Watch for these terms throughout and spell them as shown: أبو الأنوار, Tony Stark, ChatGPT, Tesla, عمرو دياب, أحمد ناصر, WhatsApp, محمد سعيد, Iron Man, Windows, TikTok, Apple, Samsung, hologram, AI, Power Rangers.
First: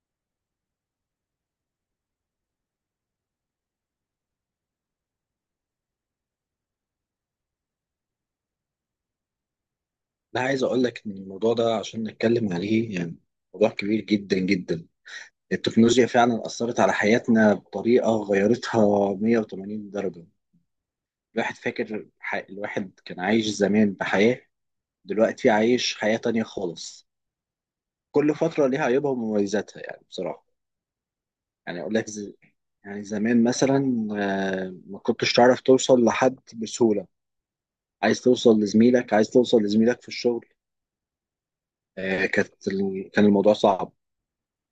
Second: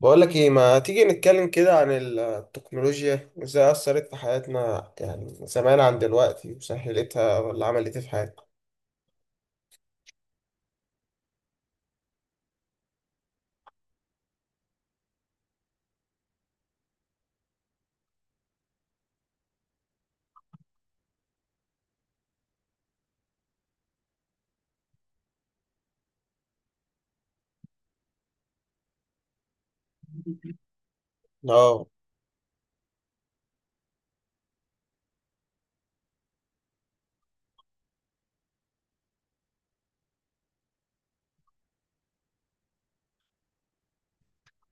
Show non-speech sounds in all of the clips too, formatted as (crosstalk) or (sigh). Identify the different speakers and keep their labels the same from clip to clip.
Speaker 1: بقول لك ايه، ما تيجي نتكلم كده عن التكنولوجيا وازاي اثرت في حياتنا، يعني زمان عن دلوقتي وسهلتها ولا عملت ايه في حياتنا.
Speaker 2: لا، عايز اقول لك ان الموضوع ده عشان نتكلم عليه يعني موضوع كبير جدا جدا. التكنولوجيا فعلا اثرت على حياتنا بطريقه غيرتها 180 درجه. الواحد كان عايش زمان بحياه. دلوقتي عايش حياه تانية خالص. كل فتره ليها عيوبها ومميزاتها، يعني بصراحه. يعني
Speaker 1: اه.
Speaker 2: اقول لك ز... يعني زمان مثلا، ما كنتش تعرف توصل لحد بسهوله. عايز توصل لزميلك في الشغل. كان الموضوع صعب.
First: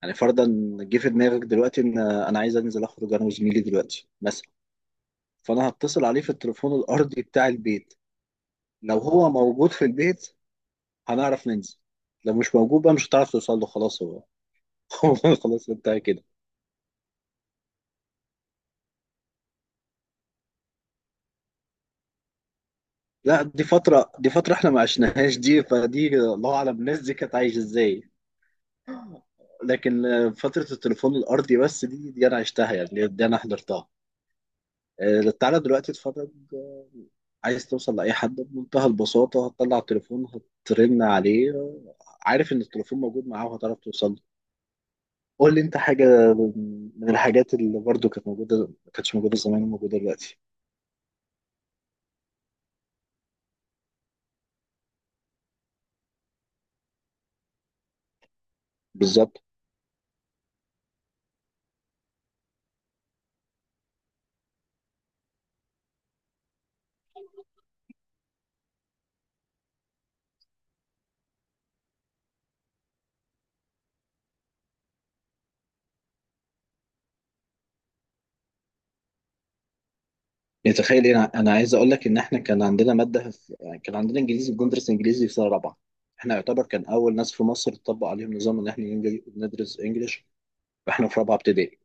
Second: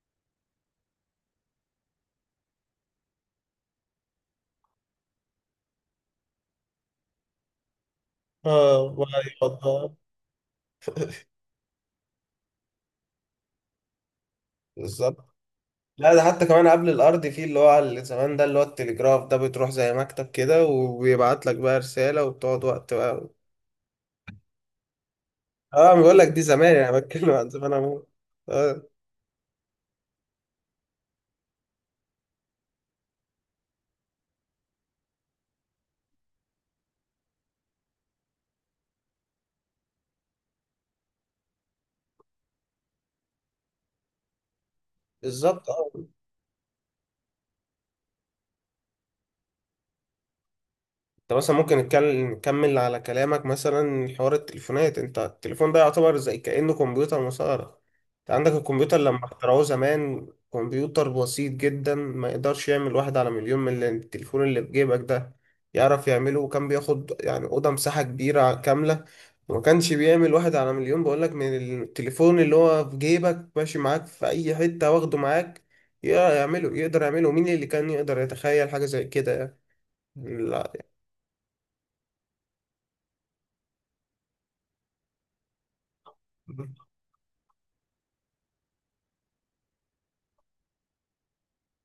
Speaker 2: يعني فرضا جه في دماغك دلوقتي ان انا عايز انزل اخرج انا وزميلي دلوقتي مثلا، فانا هتصل عليه في التليفون الارضي بتاع البيت.
Speaker 1: اه
Speaker 2: لو
Speaker 1: ولا
Speaker 2: هو موجود في
Speaker 1: يفضل.
Speaker 2: البيت هنعرف ننزل. لو مش موجود بقى مش هتعرف توصل له، خلاص هو (laughs)
Speaker 1: بالظبط.
Speaker 2: هو خلاص انتهى
Speaker 1: لا،
Speaker 2: كده.
Speaker 1: ده حتى كمان قبل الارض فيه اللي هو على اللي زمان ده اللي هو التليجراف ده، بتروح زي مكتب كده وبيبعت لك بقى رسالة وبتقعد وقت بقى.
Speaker 2: لا، دي فترة احنا ما عشناهاش دي،
Speaker 1: اه،
Speaker 2: فدي
Speaker 1: بقول لك دي
Speaker 2: الله
Speaker 1: زمان،
Speaker 2: اعلم
Speaker 1: يعني
Speaker 2: الناس دي
Speaker 1: بتكلم
Speaker 2: كانت
Speaker 1: عن
Speaker 2: عايشة
Speaker 1: زمان عموما.
Speaker 2: ازاي.
Speaker 1: اه.
Speaker 2: لكن فترة التليفون الأرضي بس دي أنا عشتها يعني، دي أنا حضرتها. تعالى دلوقتي اتفرج. عايز توصل لأي حد بمنتهى البساطة هتطلع التليفون، هترن عليه. عارف إن التليفون موجود معاه وهتعرف توصل له. قول لي
Speaker 1: بالظبط.
Speaker 2: أنت حاجة من الحاجات اللي برضو كانت موجودة، ما كانتش موجودة زمان وموجودة دلوقتي.
Speaker 1: انت مثلا ممكن نتكلم نكمل على كلامك، مثلا حوار التليفونات، انت التليفون ده يعتبر زي كأنه كمبيوتر مسار. انت عندك الكمبيوتر لما
Speaker 2: بالظبط.
Speaker 1: اخترعوه زمان، كمبيوتر بسيط جدا ما يقدرش يعمل واحد على مليون من التليفون اللي في جيبك ده يعرف يعمله. وكان بياخد يعني أوضة مساحة كبيرة كاملة، وما كانش بيعمل واحد على مليون بقولك من التليفون اللي هو في جيبك ماشي معاك في أي حتة واخده معاك يعمله، يقدر يعمله. مين اللي كان يقدر يتخيل حاجة زي كده يعني؟ لا.
Speaker 2: يعني تخيل إيه، أنا عايز أقول لك إن إحنا كان عندنا يعني كان عندنا إنجليزي، بندرس إنجليزي في سنة رابعة. إحنا يعتبر كان أول ناس في مصر تطبق عليهم نظام إن إحنا ندرس إنجليش وإحنا في رابعة ابتدائي.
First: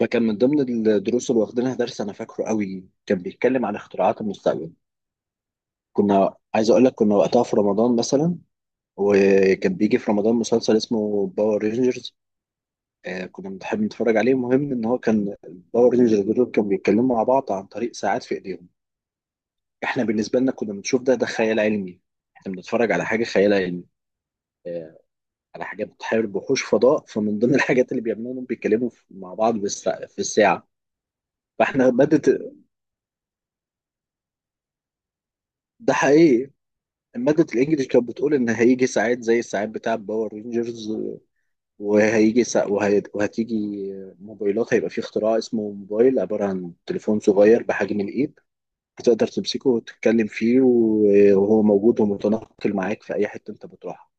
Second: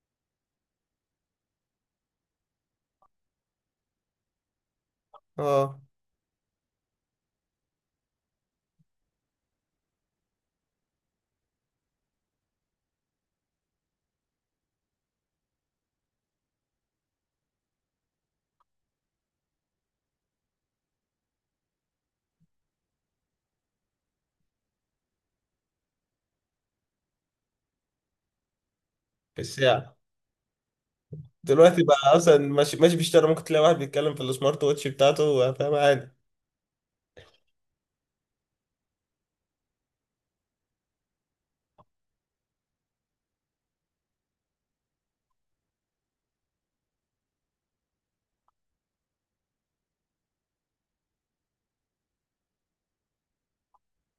Speaker 2: فكان من ضمن الدروس اللي واخدينها درس أنا فاكره قوي كان بيتكلم عن اختراعات المستقبل.
Speaker 1: اه.
Speaker 2: عايز اقول لك كنا وقتها في رمضان مثلا، وكان بيجي في رمضان مسلسل اسمه باور رينجرز. آه، كنا بنحب نتفرج عليه. المهم ان هو كان الباور رينجرز دول كانوا بيتكلموا مع بعض عن طريق ساعات في ايديهم. احنا بالنسبه لنا كنا بنشوف ده خيال علمي. احنا بنتفرج على حاجه خيال علمي، على حاجه بتحارب وحوش فضاء. فمن ضمن (laughs) الحاجات اللي بيعملوها انهم بيتكلموا مع
Speaker 1: في
Speaker 2: بعض
Speaker 1: الساعة.
Speaker 2: في الساعه.
Speaker 1: دلوقتي
Speaker 2: فاحنا
Speaker 1: بقى
Speaker 2: ماده
Speaker 1: اصلا ماشي بيشتغل، ممكن تلاقي واحد بيتكلم في السمارت ووتش بتاعته، فاهم،
Speaker 2: ده
Speaker 1: عادي.
Speaker 2: حقيقي. مادة الإنجليش كانت بتقول إن هيجي ساعات زي الساعات بتاع باور رينجرز، وهتيجي موبايلات، هيبقى في اختراع اسمه موبايل عبارة عن تليفون صغير بحجم الإيد بتقدر تمسكه وتتكلم فيه وهو موجود ومتنقل معاك في أي حتة أنت بتروحها.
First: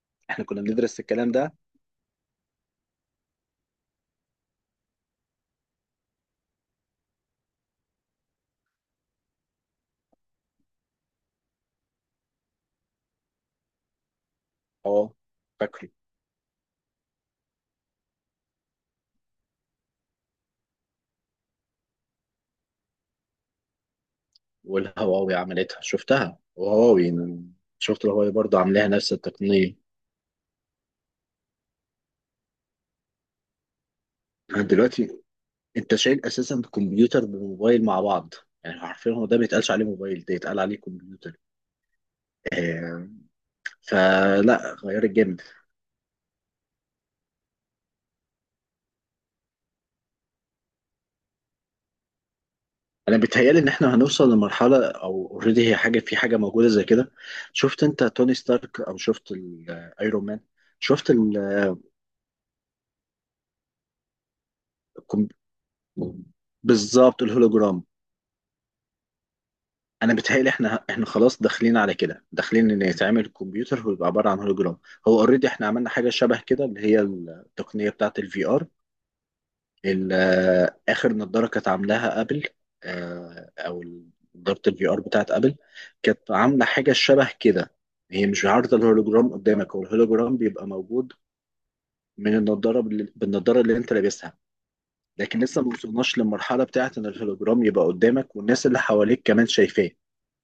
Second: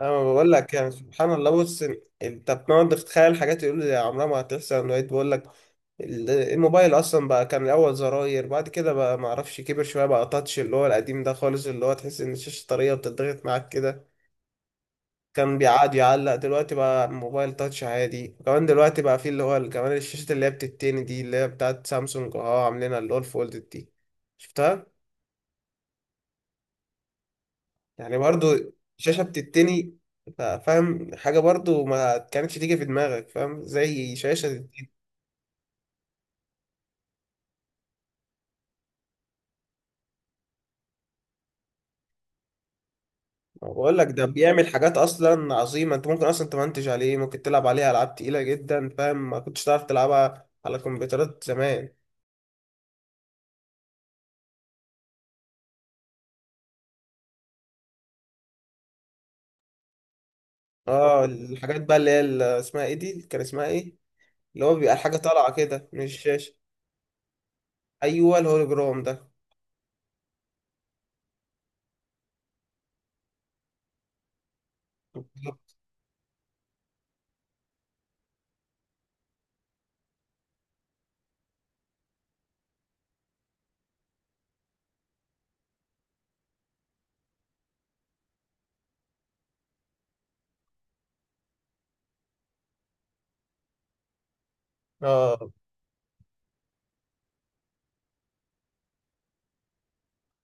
Speaker 1: انا
Speaker 2: إحنا
Speaker 1: بقول
Speaker 2: كنا
Speaker 1: لك يعني
Speaker 2: بندرس
Speaker 1: سبحان
Speaker 2: الكلام
Speaker 1: الله،
Speaker 2: ده.
Speaker 1: بص انت بتقعد تتخيل حاجات يقول لي عمرها ما هتحصل، لقيت. بقول لك الموبايل اصلا بقى كان الاول زراير، بعد كده بقى ما اعرفش كبر شويه بقى تاتش، اللي هو القديم ده خالص اللي هو تحس ان الشاشه طريه وبتضغط معاك كده.
Speaker 2: أه،
Speaker 1: كان
Speaker 2: فاكره.
Speaker 1: بيقعد يعلق. دلوقتي بقى موبايل تاتش عادي، وكمان دلوقتي بقى فيه اللي هو كمان الشاشة اللي هي بتتني دي اللي هي بتاعت سامسونج، اه، عاملينها اللي هو الفولد دي. شفتها.
Speaker 2: والهواوي عملتها، شفتها. وهواوي، شفت
Speaker 1: يعني
Speaker 2: الهواوي
Speaker 1: برضو
Speaker 2: برضه عاملاها نفس
Speaker 1: شاشة
Speaker 2: التقنية.
Speaker 1: بتتني، فاهم، حاجة برضو ما كانتش تيجي في دماغك، فاهم، زي شاشة تتني.
Speaker 2: دلوقتي أنت شايل أساسا كمبيوتر بموبايل مع بعض. يعني عارفين هو ده ما يتقالش عليه موبايل، ده يتقال عليه كمبيوتر. آه،
Speaker 1: ما بقول لك ده بيعمل
Speaker 2: فلا
Speaker 1: حاجات
Speaker 2: غيرت جامد.
Speaker 1: اصلا عظيمة، انت ممكن اصلا تمنتج عليه، ممكن تلعب عليه العاب تقيلة جدا، فاهم، ما كنتش تعرف تلعبها على كمبيوترات زمان.
Speaker 2: انا بيتهيالي ان احنا هنوصل لمرحله، او اوريدي هي حاجه، في حاجه موجوده زي كده. شفت انت توني ستارك؟ او شفت الايرون مان؟ شفت
Speaker 1: اه
Speaker 2: ال
Speaker 1: الحاجات بقى اللي هي اسمها ايه دي، كان اسمها ايه اللي هو بيبقى الحاجة
Speaker 2: الكم-
Speaker 1: طالعة كده من الشاشة.
Speaker 2: بالظبط، الهولوجرام.
Speaker 1: أيوه الهولوجرام ده.
Speaker 2: انا بيتهيالي احنا خلاص داخلين على كده، داخلين ان يتعمل الكمبيوتر ويبقى عباره عن هولوجرام. هو اوريدي احنا عملنا حاجه شبه كده، اللي هي التقنيه بتاعه الفي ار. اخر نضاره كانت عاملاها ابل، آه، او نضاره الفي ار بتاعت ابل كانت عامله حاجه شبه كده. هي مش عارضه الهولوجرام قدامك، هو الهولوجرام بيبقى موجود من النضاره، بالنضاره اللي انت لابسها. لكن
Speaker 1: اه
Speaker 2: لسه ما وصلناش للمرحله بتاعت ان الهولوجرام يبقى قدامك والناس اللي حواليك كمان شايفاه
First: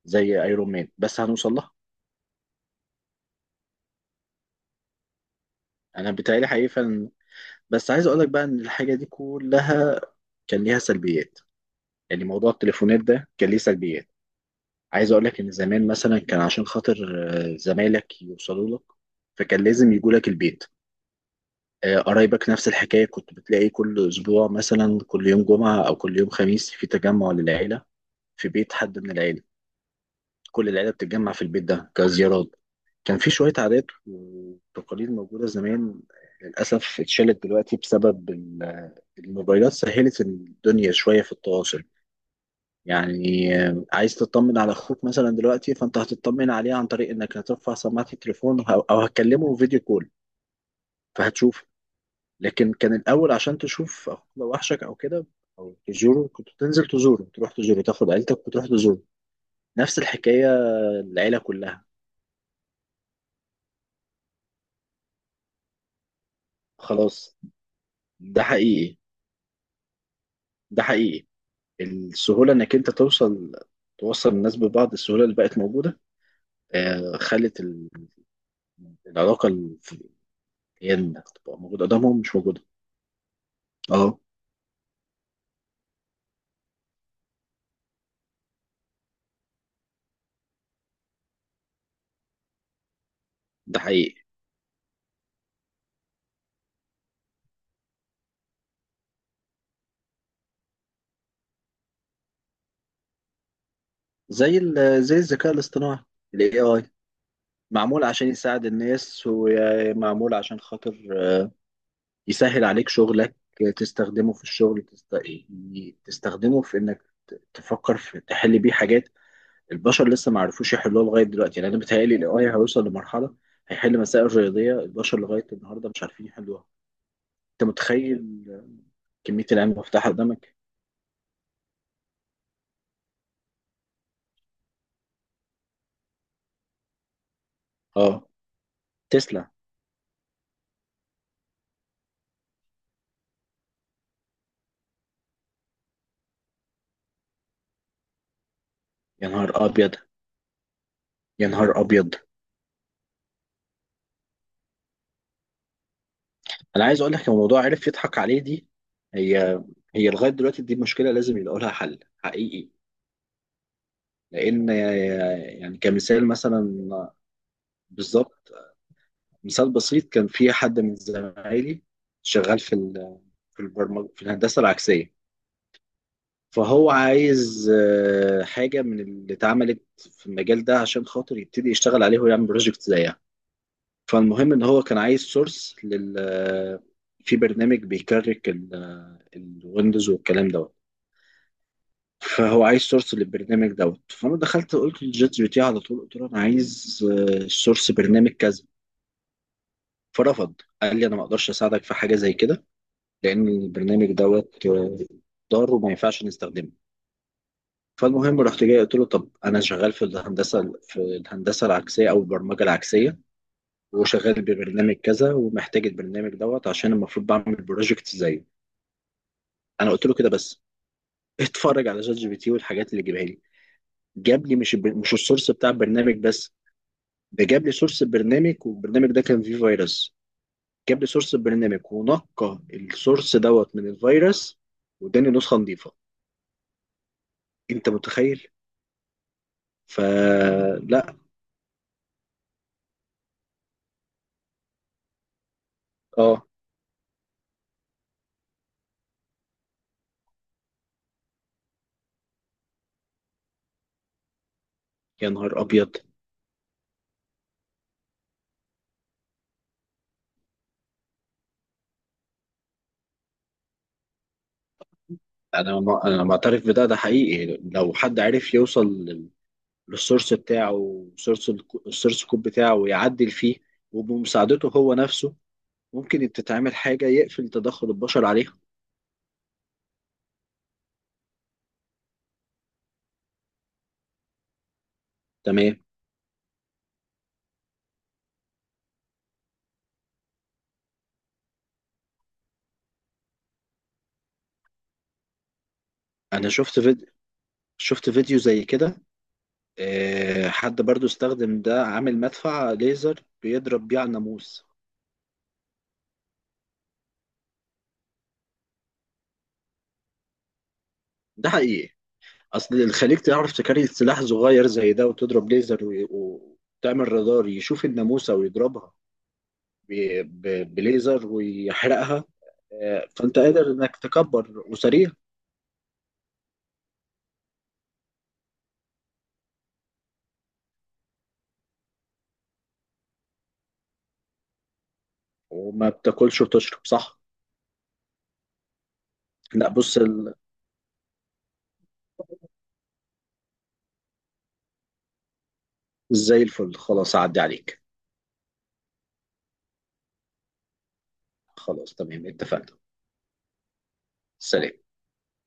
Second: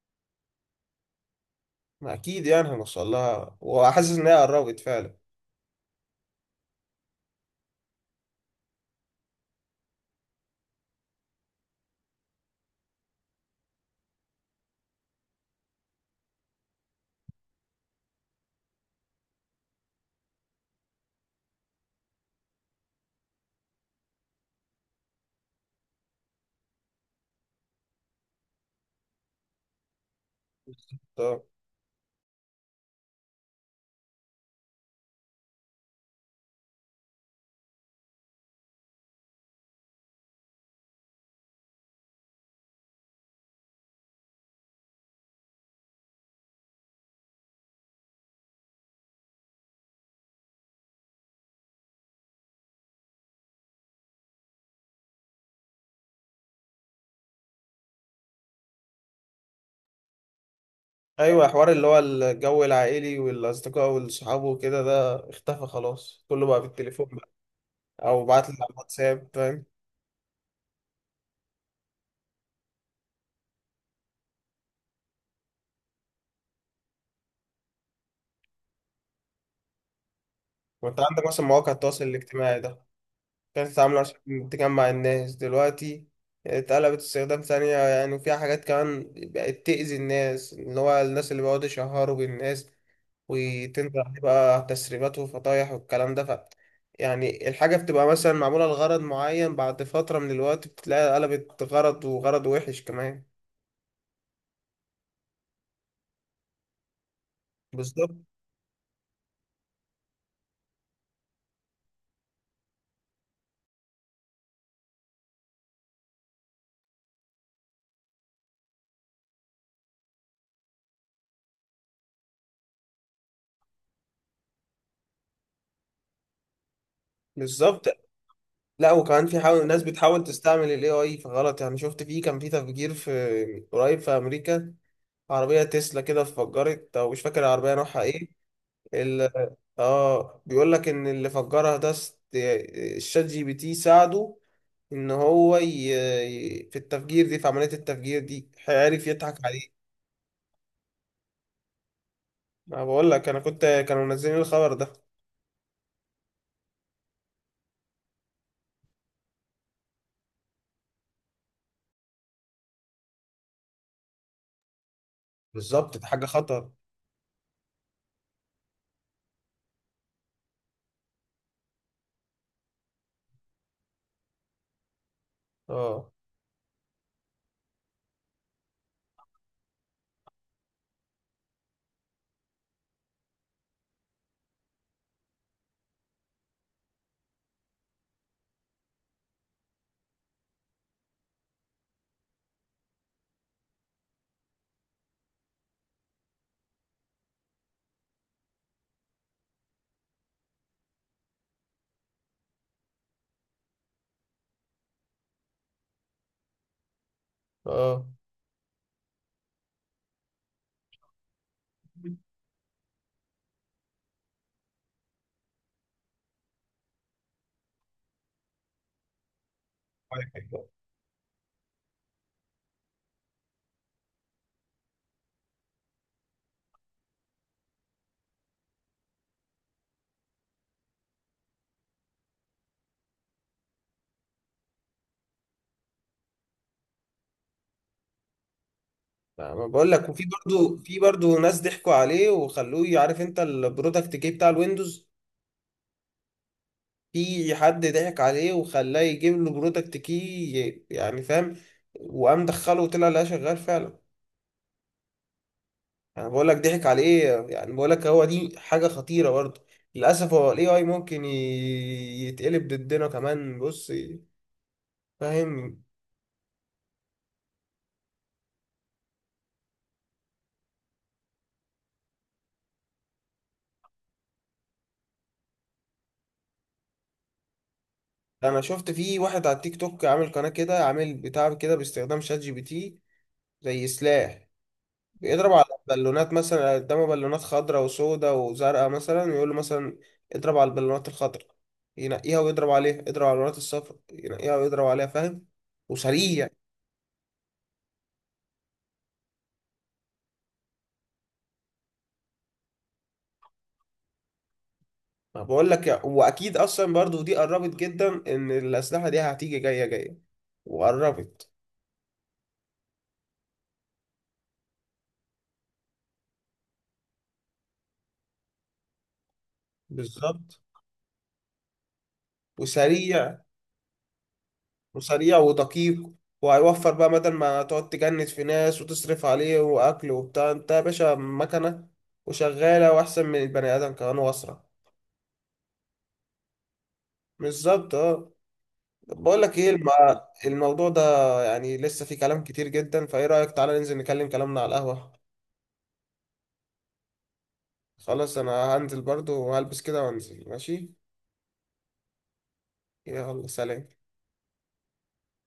Speaker 2: زي ايرون مان، بس هنوصل لها.
Speaker 1: ما أكيد يعني هنوصل لها، وحاسس إن هي قربت فعلا.
Speaker 2: انا بتهيألي حقيقي فعلا. بس عايز اقول لك بقى ان الحاجه دي كلها كان ليها سلبيات. يعني موضوع التليفونات ده كان ليه سلبيات. عايز اقول لك ان زمان مثلا كان عشان خاطر زمايلك يوصلوا لك فكان لازم يجوا لك البيت. قرايبك نفس الحكايه، كنت بتلاقي كل اسبوع مثلا كل يوم جمعه او كل يوم خميس في تجمع للعيله في بيت حد من العيله. كل العيله بتتجمع
Speaker 1: طب.
Speaker 2: في البيت ده كزيارات. كان في شويه عادات وتقاليد موجوده زمان، للاسف اتشالت دلوقتي بسبب الموبايلات. سهلت الدنيا شويه في التواصل. يعني عايز تطمن على اخوك مثلا دلوقتي، فانت هتطمن عليه عن طريق انك هترفع سماعة التليفون، او هتكلمه فيديو كول فهتشوف. لكن كان الاول عشان تشوف اخوك لو وحشك او كده او تزوره، كنت تنزل تزوره، تروح تزوره، تاخد عيلتك وتروح تزوره. نفس الحكاية، العيلة
Speaker 1: أيوه، حوار
Speaker 2: كلها.
Speaker 1: اللي هو الجو العائلي والأصدقاء والصحاب وكده، ده اختفى خلاص، كله بقى بالتليفون بقى،
Speaker 2: خلاص.
Speaker 1: أو
Speaker 2: ده
Speaker 1: بعت لي على
Speaker 2: حقيقي،
Speaker 1: الواتساب، فاهم.
Speaker 2: ده حقيقي. السهولة انك انت توصل الناس ببعض، السهولة اللي بقت موجودة خلت العلاقة اللي هي
Speaker 1: وأنت
Speaker 2: انك
Speaker 1: عندك مثلا
Speaker 2: تبقى
Speaker 1: مواقع
Speaker 2: موجود
Speaker 1: التواصل
Speaker 2: قدامهم مش
Speaker 1: الاجتماعي
Speaker 2: موجودة.
Speaker 1: ده كانت تتعامل
Speaker 2: اه،
Speaker 1: عشان تجمع الناس، دلوقتي اتقلبت استخدام ثانية يعني، وفيها حاجات كمان بقت تأذي الناس، اللي هو الناس اللي بيقعدوا يشهروا بالناس
Speaker 2: ده
Speaker 1: وتنزل
Speaker 2: حقيقي.
Speaker 1: عليه بقى تسريبات وفطايح والكلام ده. ف يعني الحاجة بتبقى مثلا معمولة لغرض معين، بعد فترة من الوقت بتلاقي قلبت غرض، وغرض وحش كمان.
Speaker 2: زي الذكاء الاصطناعي، ال AI معمول
Speaker 1: بالظبط.
Speaker 2: عشان يساعد الناس ومعمول عشان خاطر يسهل عليك شغلك. تستخدمه في الشغل، تستخدمه في انك تفكر في تحل بيه حاجات البشر لسه ما عرفوش يحلوها لغاية دلوقتي. يعني انا بيتهيألي ال AI هيوصل لمرحلة هيحل مسائل رياضية البشر لغاية النهاردة مش عارفين يحلوها. انت
Speaker 1: بالظبط.
Speaker 2: متخيل؟
Speaker 1: لا وكمان في
Speaker 2: كمية
Speaker 1: حاول
Speaker 2: العلم
Speaker 1: ناس
Speaker 2: المفتوحة
Speaker 1: بتحاول
Speaker 2: قدامك.
Speaker 1: تستعمل ال AI في غلط، يعني شفت، فيه كان في تفجير في قريب في أمريكا، عربية تسلا كده اتفجرت، أو مش فاكر العربية نوعها
Speaker 2: اه،
Speaker 1: إيه. ال...
Speaker 2: تسلا.
Speaker 1: آه بيقول لك إن اللي فجرها ده الشات جي بي تي ساعده ان هو في التفجير دي، في عملية التفجير دي هيعرف
Speaker 2: يا
Speaker 1: يضحك
Speaker 2: نهار
Speaker 1: عليه.
Speaker 2: ابيض، يا نهار ابيض.
Speaker 1: ما بقول لك انا كنت، كانوا منزلين الخبر ده.
Speaker 2: انا عايز اقول لك الموضوع عرف يضحك عليه دي، هي هي لغايه دلوقتي دي مشكله لازم يلاقوا لها حل حقيقي لان... يعني
Speaker 1: بالظبط ده حاجة
Speaker 2: كمثال
Speaker 1: خطر.
Speaker 2: مثلا. بالظبط. مثال بسيط، كان في حد من زمايلي شغال في البرمجه، في الهندسه العكسيه.
Speaker 1: اه.
Speaker 2: فهو عايز حاجه من اللي اتعملت في المجال ده عشان خاطر يبتدي يشتغل عليه ويعمل بروجكت زيها. فالمهم ان هو كان عايز سورس لل آه، في برنامج بيكرك الويندوز والكلام ده. فهو عايز سورس للبرنامج دوت، فانا دخلت قلت للشات جي بي تي على طول، قلت له انا عايز سورس برنامج كذا. فرفض، قال لي انا ما اقدرش اساعدك في حاجه زي كده لان البرنامج دوت ضار وما ينفعش نستخدمه.
Speaker 1: اه.
Speaker 2: فالمهم رحت جاي قلت له، طب انا شغال في الهندسه العكسيه او البرمجه العكسيه، وشغال ببرنامج كذا، ومحتاج البرنامج دوت عشان المفروض بعمل بروجكت زيه. انا قلت له كده
Speaker 1: واحد
Speaker 2: بس.
Speaker 1: بقى.
Speaker 2: اتفرج على شات جي بي تي والحاجات اللي جايبها لي. جاب لي مش مش السورس بتاع البرنامج بس، ده جاب لي سورس البرنامج، والبرنامج ده كان فيه فيروس. جاب لي سورس البرنامج ونقى السورس دوت من الفيروس واداني نسخة نظيفة. انت متخيل؟
Speaker 1: ما بقول لك، وفي برضو، في
Speaker 2: فلا.
Speaker 1: برضو ناس ضحكوا عليه وخلوه، عارف انت البرودكت كي بتاع الويندوز،
Speaker 2: اه،
Speaker 1: في حد ضحك عليه وخلاه يجيب له برودكت كي، يعني فاهم، وقام دخله وطلع لقاه شغال فعلا.
Speaker 2: يا نهار ابيض.
Speaker 1: انا بقول لك ضحك عليه يعني، بقول لك هو دي حاجه خطيره برضه، للاسف هو الاي اي ممكن يتقلب ضدنا كمان، بص،
Speaker 2: انا
Speaker 1: فاهم.
Speaker 2: ما... انا معترف بده. ده حقيقي لو حد عرف يوصل للسورس بتاعه، وسورس السورس كود بتاعه ويعدل فيه وبمساعدته هو نفسه، ممكن تتعمل حاجة يقفل تدخل البشر عليها.
Speaker 1: انا شفت في واحد على التيك توك عامل قناه كده، عامل بتاع كده باستخدام شات جي بي تي زي سلاح، بيضرب على
Speaker 2: تمام.
Speaker 1: بالونات، مثلا قدامه بالونات خضراء وسوداء وزرقاء مثلا، ويقول له مثلا اضرب على البالونات الخضراء، ينقيها ويضرب عليها، اضرب على البالونات الصفراء، ينقيها ويضرب عليها، فاهم، وسريع.
Speaker 2: انا شفت فيديو زي كده. حد برضو استخدم ده عامل مدفع ليزر بيضرب بيه على الناموس.
Speaker 1: ما بقول لك واكيد اصلا برضو دي قربت جدا، ان الاسلحه دي هتيجي جايه
Speaker 2: ده
Speaker 1: وقربت.
Speaker 2: حقيقي. اصل الخليج تعرف تكري سلاح صغير زي ده، وتضرب ليزر وتعمل رادار يشوف الناموسة ويضربها
Speaker 1: بالظبط.
Speaker 2: بليزر ويحرقها. فانت
Speaker 1: وسريع.
Speaker 2: قادر انك تكبر وسريع
Speaker 1: وسريع ودقيق، وهيوفر بقى بدل ما تقعد تجند في ناس وتصرف عليه واكل وبتاع، انت يا باشا مكنه وشغاله واحسن من البني ادم كمان واسرع.
Speaker 2: وما بتاكلش وتشرب صح.
Speaker 1: بالظبط اه. بقول لك
Speaker 2: لا
Speaker 1: ايه
Speaker 2: بص
Speaker 1: الموضوع ده يعني لسه فيه كلام كتير جدا، فايه رايك تعالى ننزل نكلم كلامنا على القهوه.
Speaker 2: زي الفل خلاص عدي عليك.
Speaker 1: خلاص انا هنزل برضو وهلبس كده وانزل، ماشي.
Speaker 2: خلاص تمام، اتفقنا.
Speaker 1: يلا، سلام.
Speaker 2: سلام.